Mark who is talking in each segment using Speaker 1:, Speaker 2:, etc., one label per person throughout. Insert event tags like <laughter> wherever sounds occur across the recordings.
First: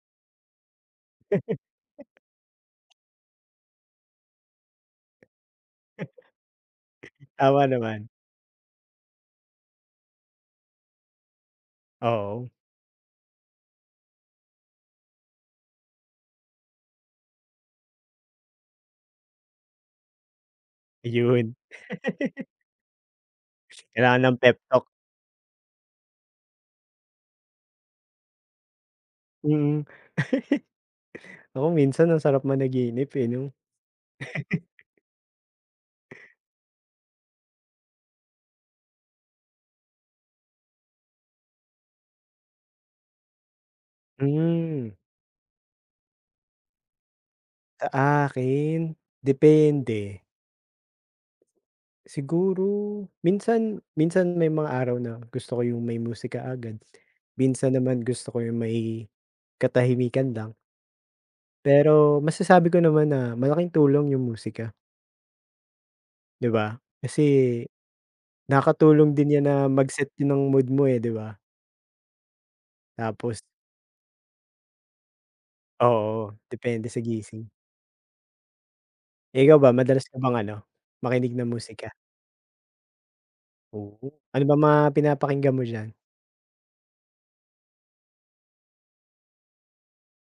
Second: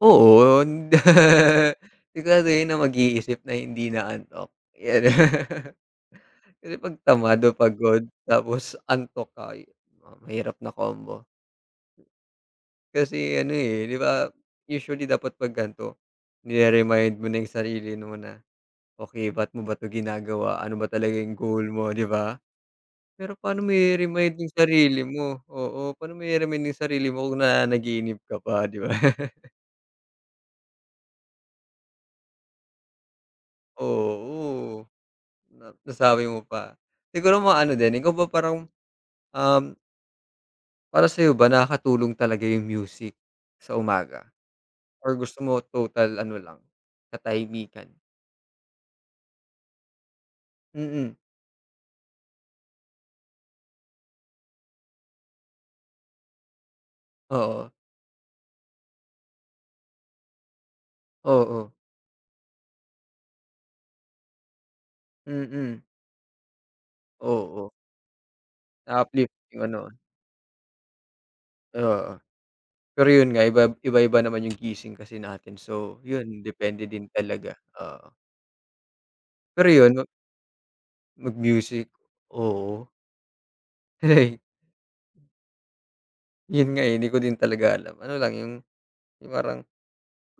Speaker 1: Oo, on <laughs> <unintelligible> na mag-iisip na hindi inaantok yan, <chuckles> kasi 'pag tamad o
Speaker 2: Tama
Speaker 1: pagod
Speaker 2: naman.
Speaker 1: tapos antok ka, yun ang mahirap na combo.
Speaker 2: Oo.
Speaker 1: Kasi ano, eh, di ba usually dapat pag ganito nire-remind mo na yung sarili mo na, "Okey, ba't mo ba 'to ginagawa, ano ba talaga yung
Speaker 2: Ayun.
Speaker 1: goal mo?" di ba.
Speaker 2: <laughs>
Speaker 1: Pero pano mo
Speaker 2: Kailangan
Speaker 1: ire-remind
Speaker 2: ng
Speaker 1: yung
Speaker 2: pep talk.
Speaker 1: sarili mo? Oo, pano mo ire-remind yung sarili mo kung nananaginip ka pa di ba. <chuckles>
Speaker 2: Mm. <chuckles> Nako minsan ang sarap managinip eh, no? <chuckles>
Speaker 1: Oo. Na nasabi mo pa. Siguro mga ano din, ikaw ba parang, um para sayo ba, nakakatulong talaga yung music sa umaga?
Speaker 2: Mm.
Speaker 1: Or gusto mo total ano lang katahimikan?
Speaker 2: Sa akin, depende.
Speaker 1: Mm.
Speaker 2: Siguro minsan, minsan may mga araw na gusto ko yung may musika agad.
Speaker 1: Oo.
Speaker 2: Minsan naman, gusto ko yung may katahimikan lang.
Speaker 1: Oo.
Speaker 2: Pero masasabi ko naman na malaking tulong yung musika.
Speaker 1: Mm.
Speaker 2: Di ba kasi
Speaker 1: Oo.
Speaker 2: nakakatulong
Speaker 1: Na-uplift
Speaker 2: din yan na
Speaker 1: yung ano.
Speaker 2: mag-set din ng mood mo, eh, di ba?
Speaker 1: Oo. Pero yun
Speaker 2: Tapos.
Speaker 1: nga, ibab iba-iba naman yung gising kasi natin, so
Speaker 2: Oo,
Speaker 1: yun depende
Speaker 2: depende sa
Speaker 1: din
Speaker 2: gising.
Speaker 1: talaga, oo.
Speaker 2: Eh, ikaw
Speaker 1: Pero
Speaker 2: ba,
Speaker 1: yun, 'no
Speaker 2: madalas ka bang ano, makinig ng
Speaker 1: Mag-music,
Speaker 2: musika?
Speaker 1: oo.
Speaker 2: Oo,
Speaker 1: <chuckles>
Speaker 2: ano bang mga pinapakinggan mo diyan?
Speaker 1: Yun nga eh, hindi ko din talaga alam. Ano lang yung, yung parang,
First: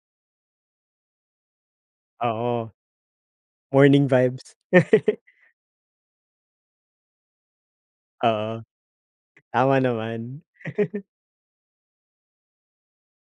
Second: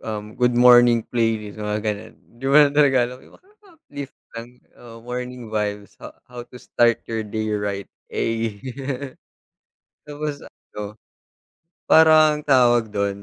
Speaker 1: um, good morning playlist, mga ganun. Hindi ko
Speaker 2: Oo,
Speaker 1: lang talaga alam yung
Speaker 2: morning
Speaker 1: nakaka-uplift
Speaker 2: vibes.
Speaker 1: lang-oo,
Speaker 2: <chuckles>
Speaker 1: morning vibes ha how to start your day right,
Speaker 2: Oo,
Speaker 1: ey. <laughs>
Speaker 2: tama naman.
Speaker 1: Tapos ano,
Speaker 2: <chuckles>
Speaker 1: parang tawag dun.